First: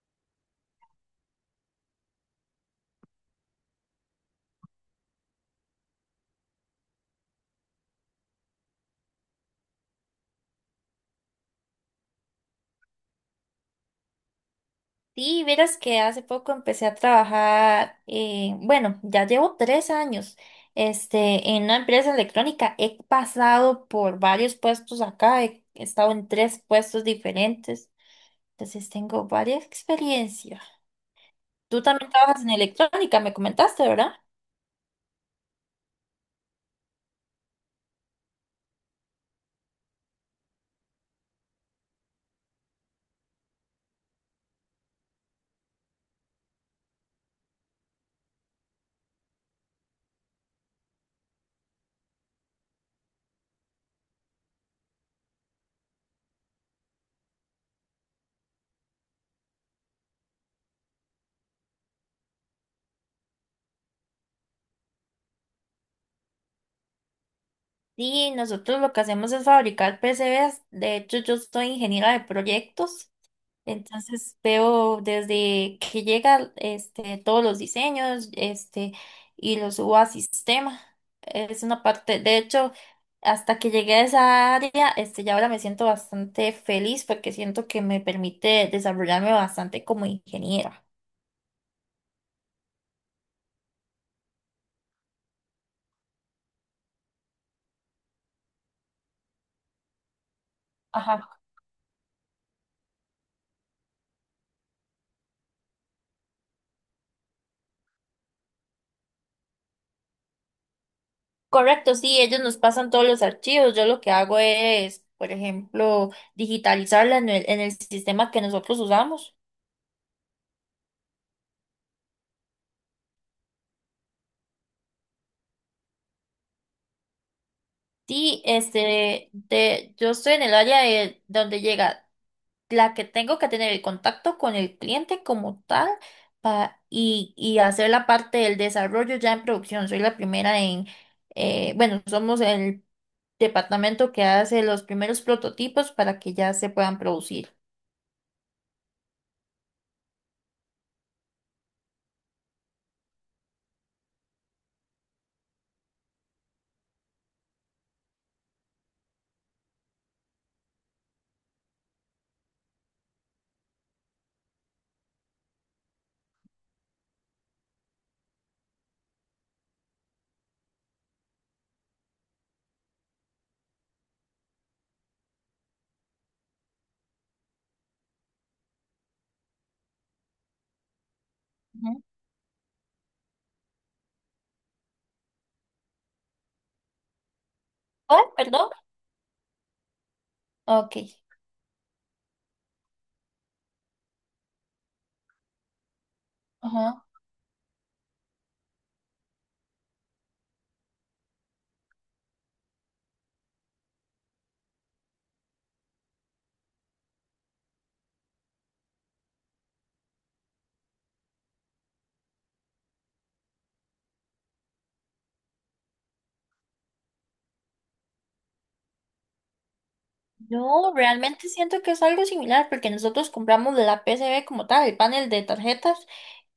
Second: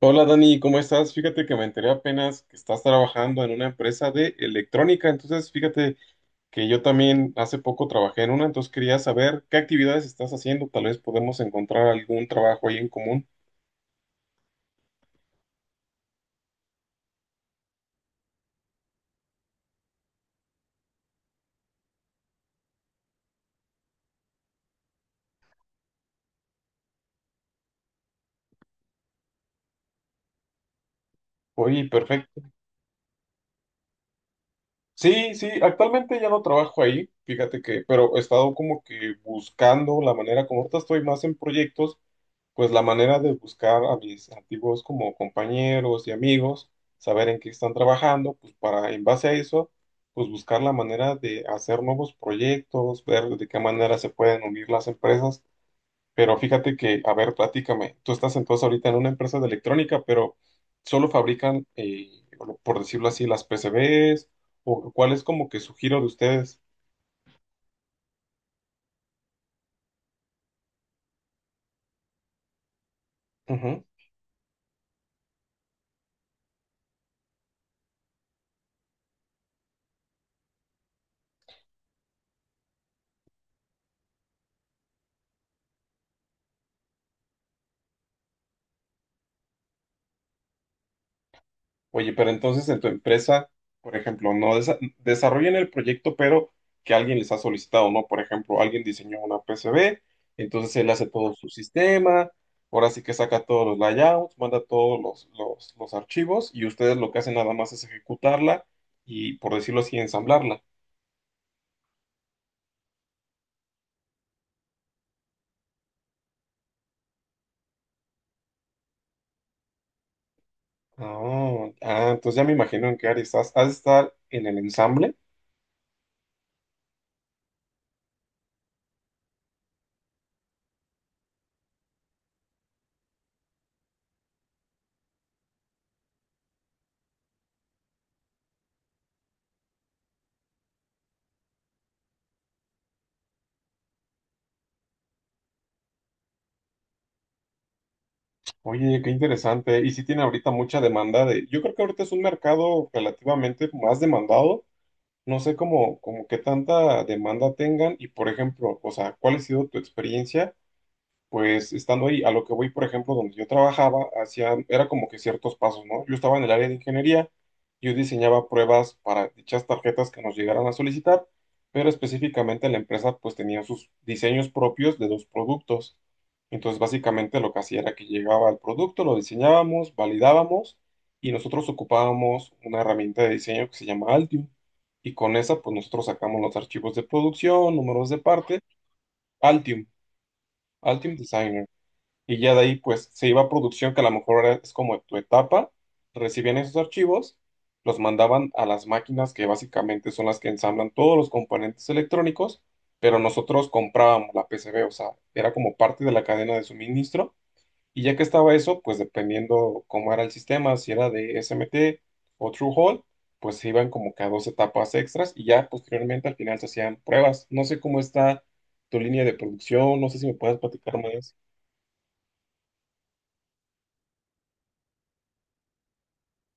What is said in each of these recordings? Hola Dani, ¿cómo estás? Fíjate que me enteré apenas que estás trabajando en una empresa de electrónica, entonces fíjate que yo también hace poco trabajé en una, entonces quería saber qué actividades estás haciendo, tal vez podemos encontrar algún trabajo ahí en común. Sí, verás que hace poco empecé a trabajar, bueno, ya llevo tres años, en una empresa electrónica. He pasado por varios puestos acá, he estado en tres puestos diferentes, entonces tengo varias experiencias. Tú Oye, también perfecto. trabajas en electrónica, me comentaste, ¿verdad? Sí, sí, actualmente ya no trabajo ahí, fíjate que, pero he estado como que buscando la manera como ahorita estoy más en proyectos. Pues la manera de buscar a mis antiguos como compañeros y amigos, saber en qué están trabajando, pues para en base a eso, pues buscar la manera de hacer nuevos proyectos, ver de qué manera se pueden unir las empresas. Pero fíjate que, a ver, platícame, tú estás entonces ahorita en una empresa de electrónica, pero solo fabrican, por decirlo así, las PCBs, o cuál es como que su giro de ustedes. Sí, nosotros lo que hacemos es fabricar PCBs. De hecho, yo soy ingeniera de proyectos. Ujú. Entonces veo desde que llega todos los diseños y los subo a sistema. Es una parte, de hecho, hasta que llegué a esa área, ya ahora me siento bastante feliz porque siento que me permite desarrollarme bastante como ingeniera. Oye, pero entonces en tu empresa, por ejemplo, no desarrollan el proyecto, pero que alguien les ha solicitado, ¿no? Por ejemplo, alguien diseñó una PCB, entonces él hace todo Ajá. su sistema, ahora sí que saca todos los layouts, manda todos los archivos y ustedes lo que hacen nada más es ejecutarla y, por decirlo así, ensamblarla. Correcto, sí, ellos nos pasan todos los archivos. Yo lo que hago es, por ejemplo, digitalizarla en el sistema que nosotros usamos. Ah, ah, entonces ya me imagino en qué área estás. ¿Has de estar en el ensamble? Sí, yo estoy en el área de donde llega la que tengo que tener el contacto con el cliente como tal y hacer la parte del desarrollo ya en producción. Soy la primera en, bueno, somos el departamento que hace los primeros prototipos para que ya se puedan producir. Oye, qué interesante. Y sí tiene ahorita mucha demanda de. Yo creo que ahorita es un mercado relativamente más demandado. No sé cómo, como qué tanta demanda tengan y, por ejemplo, o sea, ¿cuál ha sido tu experiencia? Pues estando ahí, a lo que voy, por ejemplo, donde yo trabajaba, hacía, era como que ciertos pasos, ¿no? Yo estaba en el área de ingeniería, yo diseñaba pruebas para dichas tarjetas que nos llegaran a solicitar, pero específicamente la empresa pues tenía sus diseños propios de los productos. Entonces, básicamente lo que hacía era que llegaba el producto, lo diseñábamos, validábamos y nosotros Ujú. ocupábamos una herramienta de diseño que se llama Altium. Y con esa, pues nosotros sacamos los archivos de producción, números de Oh, parte, perdón. Altium, Ok. Altium Designer y ya de ahí pues se iba a producción que a lo mejor es como tu etapa, recibían esos archivos, los mandaban a las máquinas que básicamente son las que ensamblan todos los componentes electrónicos, pero nosotros comprábamos la PCB, o sea, era como parte de la cadena de suministro y ya que estaba eso, pues dependiendo cómo era el sistema, si era de SMT o True Hall, pues se iban como que a dos etapas extras y ya posteriormente al final se hacían pruebas. No sé cómo está tu línea de producción, no sé si me puedes No, platicar más. realmente siento que es algo similar porque nosotros compramos la PCB como tal, el panel de tarjetas,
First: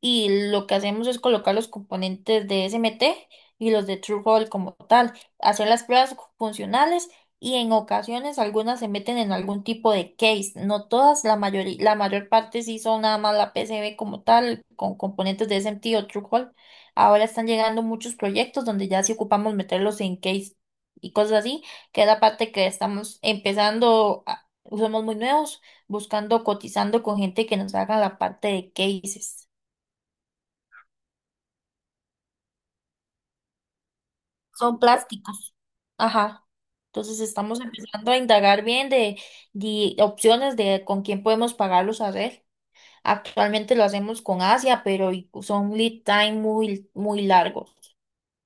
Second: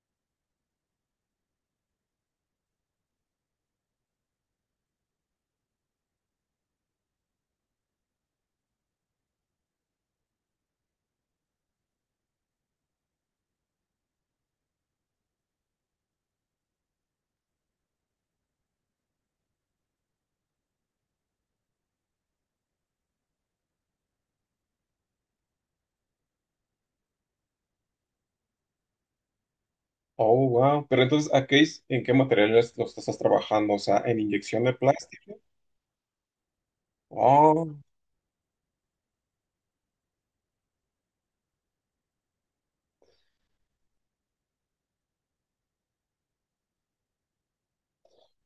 y lo que hacemos es colocar los componentes de SMT y los de TrueCall como tal, hacer las pruebas funcionales y en ocasiones algunas se meten en algún tipo de case, no todas, la mayoría, la mayor parte sí son nada más la PCB como tal, con componentes de SMT o TrueCall. Ahora están llegando muchos proyectos donde ya sí ocupamos meterlos en case y cosas así que es la parte que estamos empezando, somos muy nuevos, buscando, cotizando con gente que nos haga la parte de cases. Oh, wow. Pero entonces, ¿a qué en qué materiales los estás trabajando? O sea, ¿en inyección de Son plástico? plásticos. Ajá. Entonces estamos Oh, empezando a indagar bien de opciones de con quién podemos pagarlos a hacer. Actualmente lo hacemos con Asia, pero son lead time muy largos.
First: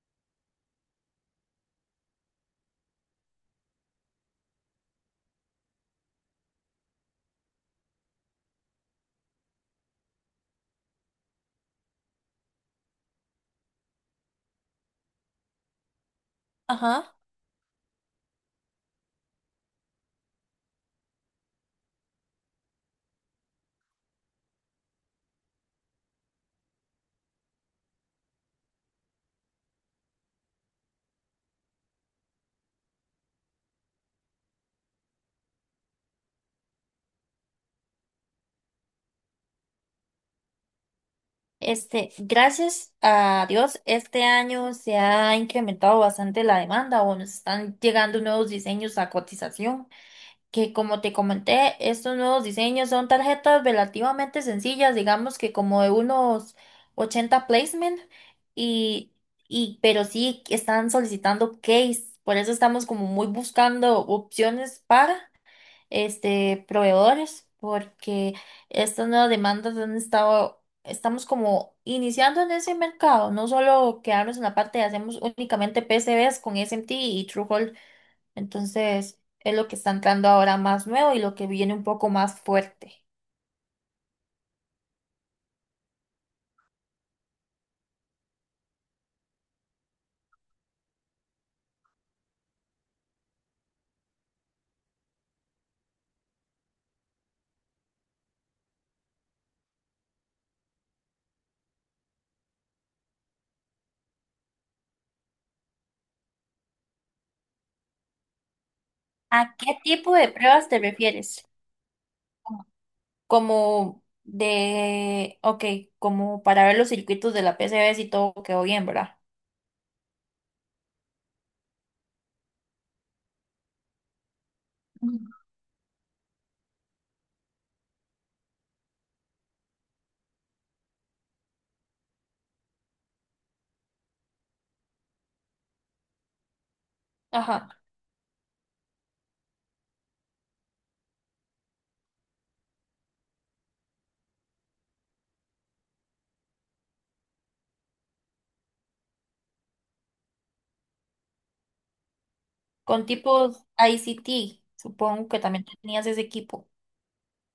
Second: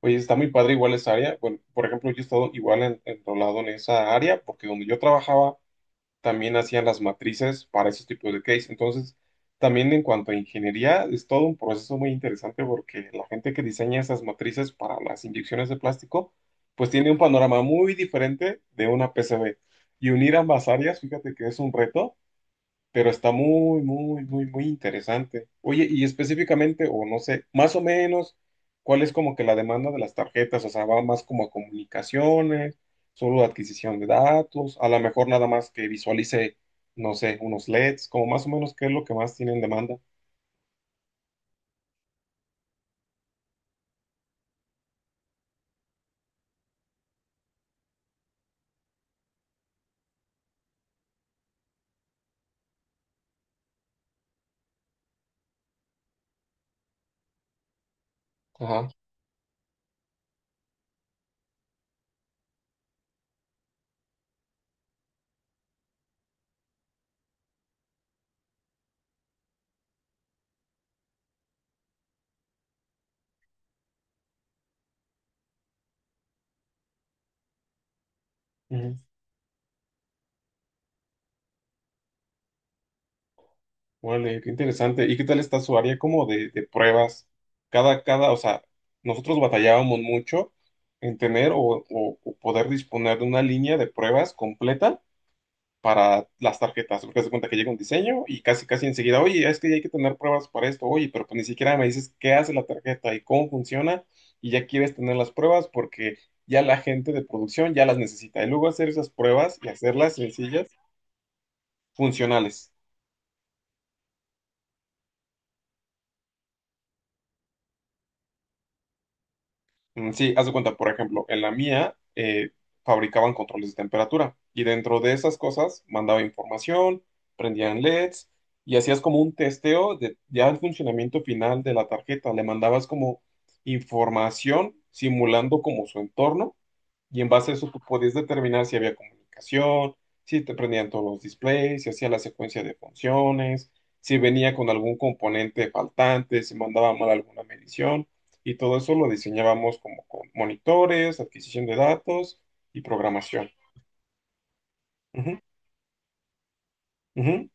oye, está muy padre igual esa área. Bueno, por ejemplo, yo he estado igual en, enrolado en esa área porque donde yo trabajaba también hacían las matrices para esos tipos de case. Entonces, también en cuanto a ingeniería, es todo un proceso muy interesante porque la gente que diseña esas matrices para las inyecciones de plástico, pues tiene Ajá. un panorama muy diferente de una PCB. Y unir ambas áreas, fíjate que es un reto pero está muy, muy, muy, muy interesante. Oye, y específicamente, o no sé, más o menos, ¿cuál es como que la demanda de las tarjetas? O sea, va más como a comunicaciones, solo adquisición de datos, a lo mejor nada más que visualice, no sé, unos LEDs, como más o menos qué es lo que más tienen demanda. Gracias a Dios, este año se ha incrementado bastante la demanda o nos están llegando nuevos diseños a cotización, que como te comenté, estos nuevos diseños son tarjetas relativamente sencillas, digamos que como de unos 80 placement, Ajá. y, pero sí que están solicitando case, por eso estamos como muy buscando opciones para proveedores, porque estas nuevas demandas han estado, estamos como iniciando en ese mercado, no solo quedarnos en la parte de hacemos únicamente PCBs con SMT y TrueHold, Ujú. entonces, es lo que está entrando ahora más nuevo y lo que viene un poco más fuerte. Vale, qué interesante. ¿Y qué tal está su área como de pruebas? Cada, o sea, nosotros batallábamos mucho en tener o poder disponer de una línea de pruebas completa para las tarjetas, porque se cuenta que llega un diseño y casi casi enseguida, oye, es que hay que tener pruebas para esto, oye, pero pues ni siquiera me dices qué hace la tarjeta y cómo funciona y ya quieres tener las pruebas porque ya la gente de producción ya las necesita. Y luego hacer esas ¿A pruebas y qué tipo hacerlas de sencillas, pruebas te refieres? funcionales. Como ok, como para ver los circuitos de la PCB si todo quedó bien, ¿verdad? Mm, sí, haz de cuenta, por ejemplo, en la mía fabricaban controles de temperatura y dentro de Mm. esas cosas mandaba información, prendían LEDs y hacías como un testeo de ya el funcionamiento final de la tarjeta. Le mandabas como información simulando como su entorno y en base a eso Ajá. tú podías determinar si había comunicación, si te prendían todos los displays, si hacía la secuencia de funciones, si venía con algún componente faltante, si mandaba mal alguna medición. Y todo eso lo diseñábamos como con monitores, adquisición de datos y Con programación. tipos ICT, supongo Ujú, que también tenías ese equipo. ujú.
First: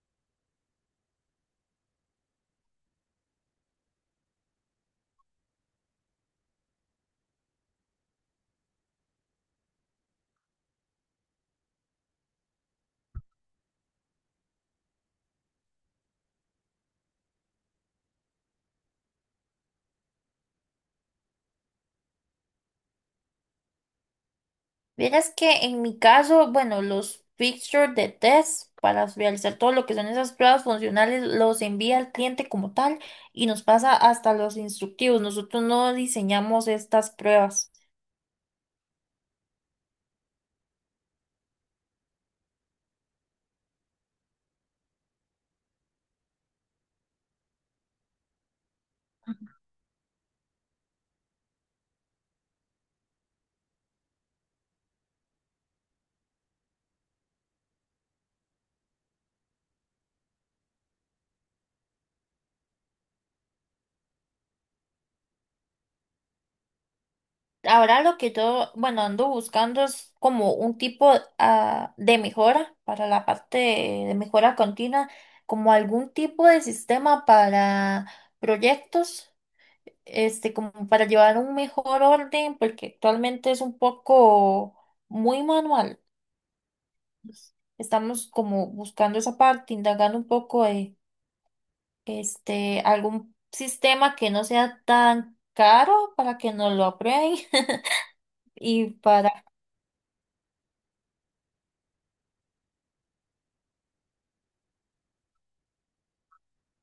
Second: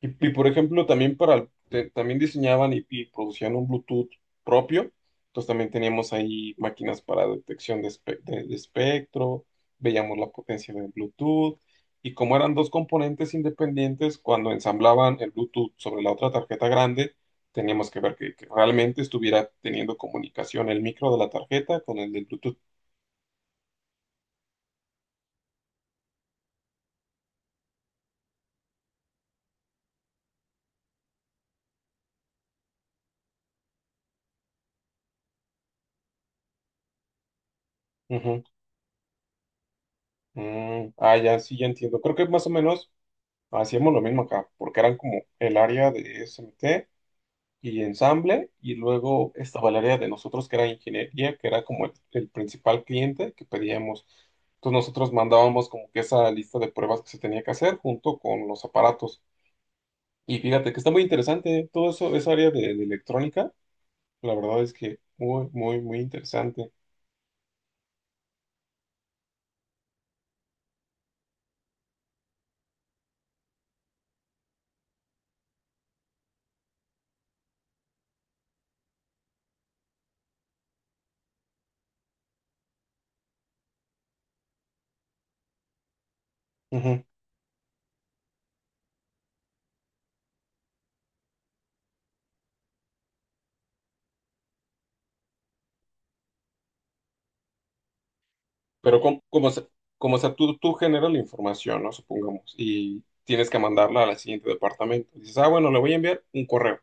Y, por ejemplo, también para también diseñaban y producían un Bluetooth propio. Entonces también teníamos ahí máquinas para detección de espectro, veíamos la potencia del Bluetooth. Y como eran dos componentes independientes, cuando ensamblaban el Bluetooth sobre la otra tarjeta grande, teníamos que ver que realmente estuviera teniendo comunicación el micro de la tarjeta con el del Bluetooth. Vieras que en mi caso, bueno, los fixtures de test para realizar todo lo que son esas pruebas funcionales los envía el cliente como tal y nos pasa hasta los instructivos. Nosotros no diseñamos estas pruebas. Ujú. Mm, ah, ya, sí, ya entiendo. Creo que más o menos hacíamos lo mismo acá, porque eran como el área de SMT y ensamble, y luego estaba el área de nosotros que era ingeniería, que era como el principal cliente que pedíamos. Entonces nosotros mandábamos como que esa lista de pruebas que se tenía que hacer junto con los aparatos. Y fíjate que está muy interesante, ¿eh? Todo eso, esa área de electrónica, la verdad es que muy, muy, muy interesante. Ahora lo que yo, bueno, ando buscando es como un tipo de mejora para la parte de mejora continua, como algún tipo de sistema para proyectos como para llevar un mejor orden, porque actualmente es un poco muy manual. Ujú. Pues, estamos como buscando esa parte, indagando un poco algún sistema que no sea tan caro para que nos lo aprueben y Pero para... como sea, tú generas la información, ¿no? Supongamos, y tienes que mandarla al siguiente departamento. Dices, ah, bueno, le voy a enviar un correo.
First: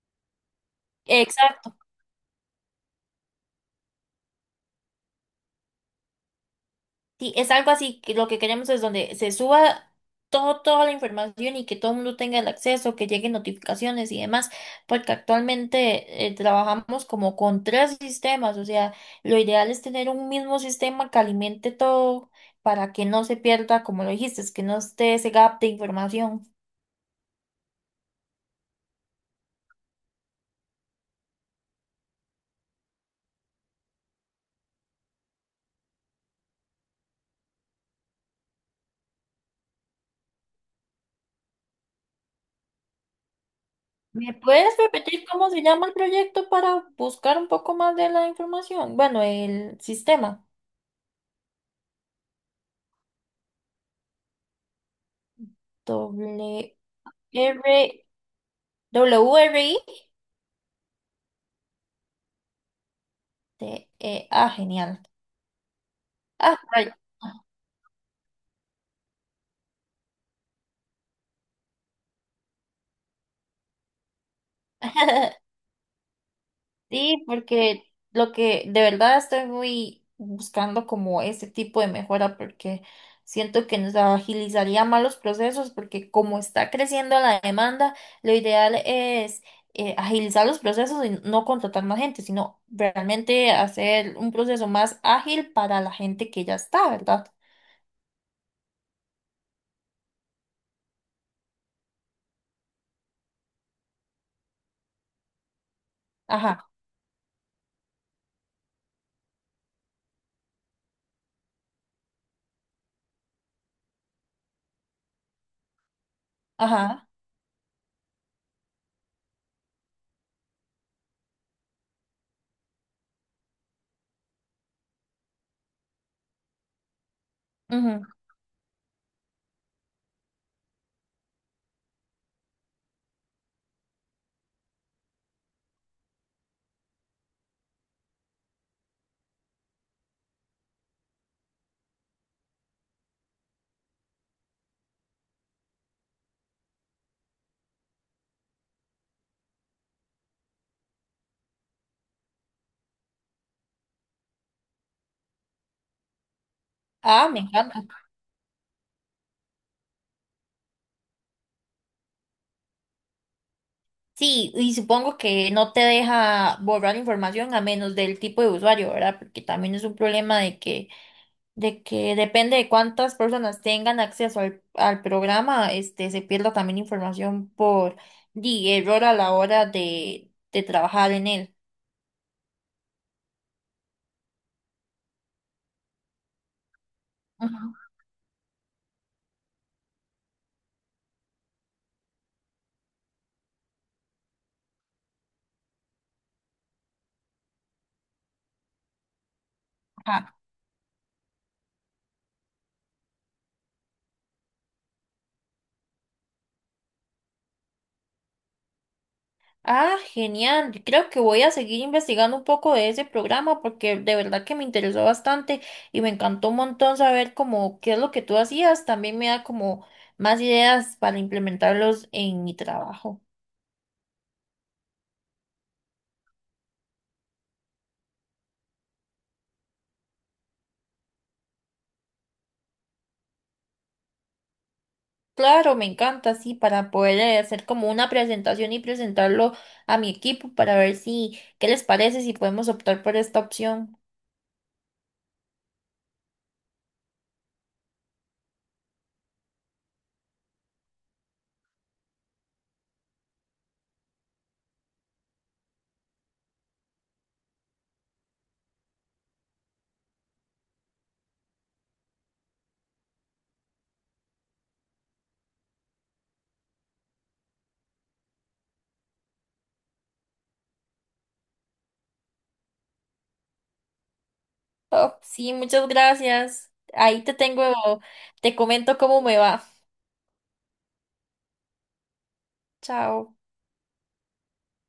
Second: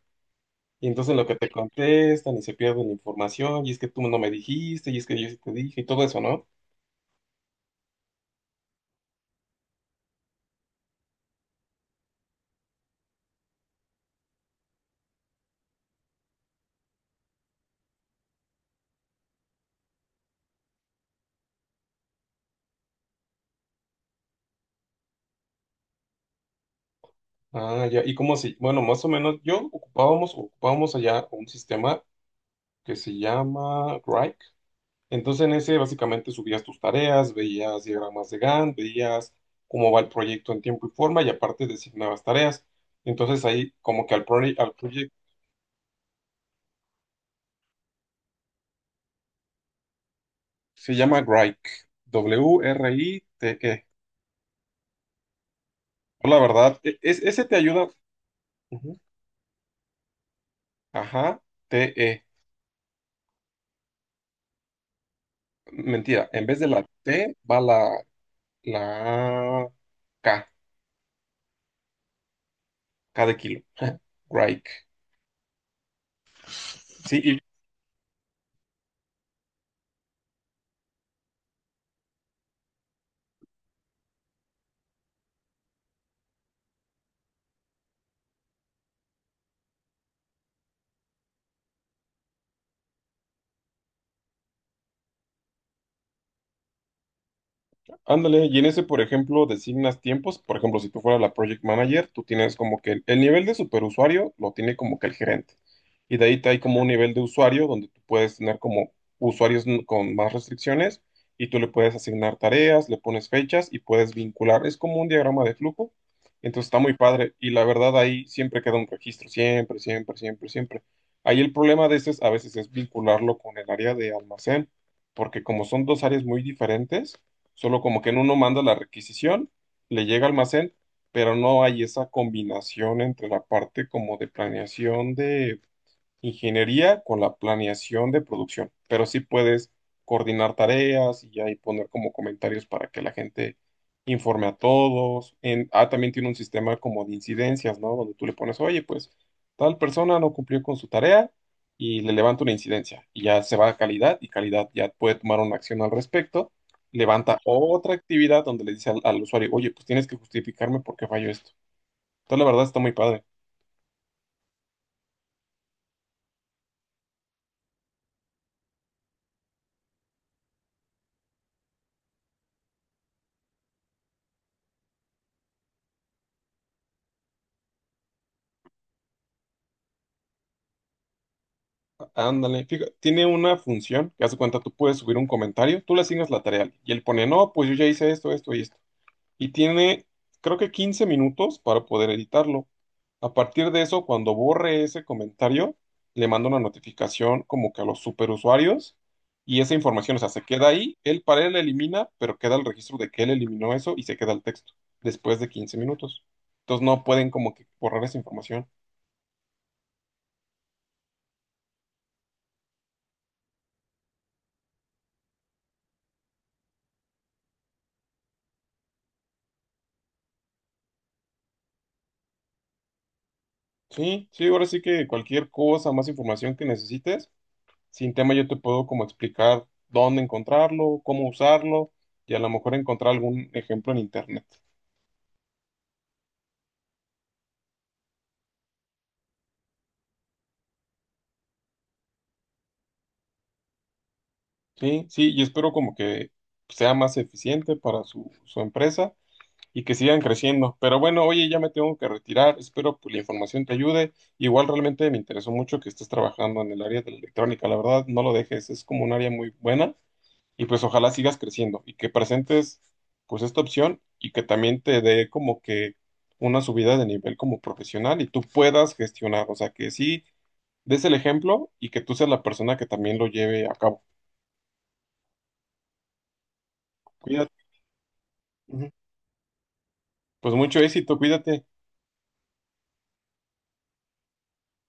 Y entonces lo que te Exacto. contestan y se pierden la información, y es que tú no me dijiste, y es que yo sí te dije, y todo eso, ¿no? Sí, es algo así que lo que queremos es donde se suba todo, toda la información y que todo el mundo tenga el acceso, que lleguen notificaciones y demás, porque actualmente trabajamos como con tres sistemas, o sea, lo ideal es tener un mismo sistema que alimente todo para que no se pierda, como lo dijiste, es que no esté ese gap de información. Ah, ya, y como si, bueno, más o menos yo ocupábamos allá un sistema que se llama Grok. Entonces en ese básicamente subías tus tareas, veías diagramas de Gantt, veías cómo va el proyecto en tiempo y forma, y aparte designabas tareas. Entonces ahí como que al, ¿Me proye- al puedes proyecto repetir cómo se llama el proyecto para buscar un poco más de la información? Bueno, el sistema. se llama Grok, WRITE. Yo, la W verdad, ese te ayuda. R Ujú. R I. Ajá, t e, genial. mentira, en vez Ah, de la pero- T va la K, K de kilo. Grike. Sí, Sí, porque lo que de verdad estoy muy buscando como ese tipo de mejora porque siento que nos agilizaría más los procesos porque como está creciendo la demanda, lo ideal es agilizar los procesos y no contratar más gente, sino realmente hacer un proceso más ágil para la gente que ya está, ¿verdad? ándale, y en ese, por ejemplo, designas tiempos. Por ejemplo, si tú fueras la project manager, tú tienes como que el nivel de superusuario lo tiene como que el gerente. Y de ahí te hay Ajá, como un nivel de usuario donde tú puedes tener como usuarios con más restricciones y tú le puedes asignar tareas, le pones fechas y puedes vincular. Es como un diagrama de flujo. Entonces está muy ajá. padre. Y la verdad, ahí siempre queda un registro, siempre, siempre, siempre, siempre. Ahí el problema de este es, a veces es vincularlo con el área de almacén, porque como son dos áreas muy diferentes. Solo como que Ujú. en uno manda la requisición, le llega al almacén, pero no hay esa combinación entre la parte como de planeación de ingeniería con la planeación de producción, pero sí puedes coordinar tareas y ahí poner como comentarios para que la gente informe a todos. Ah, también tiene un sistema como de incidencias, ¿no? Donde tú le pones, oye, pues tal persona no cumplió con su tarea y le levanta una incidencia y ya se va a calidad y calidad ya puede tomar una acción al respecto. Ah, Levanta me encanta. otra actividad donde le dice al usuario, oye, pues tienes que justificarme por qué falló esto. Entonces, la verdad está muy padre. Sí, y supongo que no te deja borrar información a menos del tipo de usuario, ¿verdad? Porque también es un problema de que depende de cuántas personas tengan acceso al programa, se pierda también información por di, error a la hora de trabajar en él. Ándale, fíjate, tiene una función que hace cuenta, tú puedes subir un comentario, tú le asignas la tarea y él pone, no, pues Ujú. yo ya hice esto, esto y esto. Y tiene, creo que 15 minutos para poder editarlo. A partir de eso, cuando borre ese comentario, le manda una notificación como que a los superusuarios y esa información, o sea, Ajá. se queda ahí, él para él la elimina, pero queda el registro de que él eliminó eso y se queda el texto después de 15 minutos. Entonces no pueden como que borrar esa información. Ah, genial. Creo que voy a seguir investigando un poco de ese programa porque de verdad que me interesó bastante y me encantó un montón saber cómo qué es lo que tú hacías. También me da como más ideas para implementarlos en mi trabajo. Sí, sí, ahora sí que cualquier cosa, más información que necesites, sin tema yo te puedo como explicar dónde encontrarlo, cómo usarlo y a lo mejor encontrar algún ejemplo en internet. Claro, me encanta, sí, para poder hacer como una presentación y presentarlo a mi equipo para ver si qué les parece, si podemos optar por esta opción. Sí, sí, y espero como que sea más eficiente para su empresa y que sigan creciendo. Pero bueno, oye, ya me tengo que retirar, espero que la información te ayude. Igual realmente me interesó mucho que estés trabajando en el área de la electrónica, la verdad, no lo dejes, es como un área muy buena. Y pues ojalá sigas creciendo y que presentes pues esta opción y que también te dé como que una subida de nivel como profesional y tú puedas gestionar, o sea, que sí des el ejemplo y que tú seas la persona que también lo lleve a cabo. Oh, sí, muchas gracias. Ahí te Cuídate, tengo, te ujú. comento cómo me va. Pues mucho éxito, cuídate. Chao.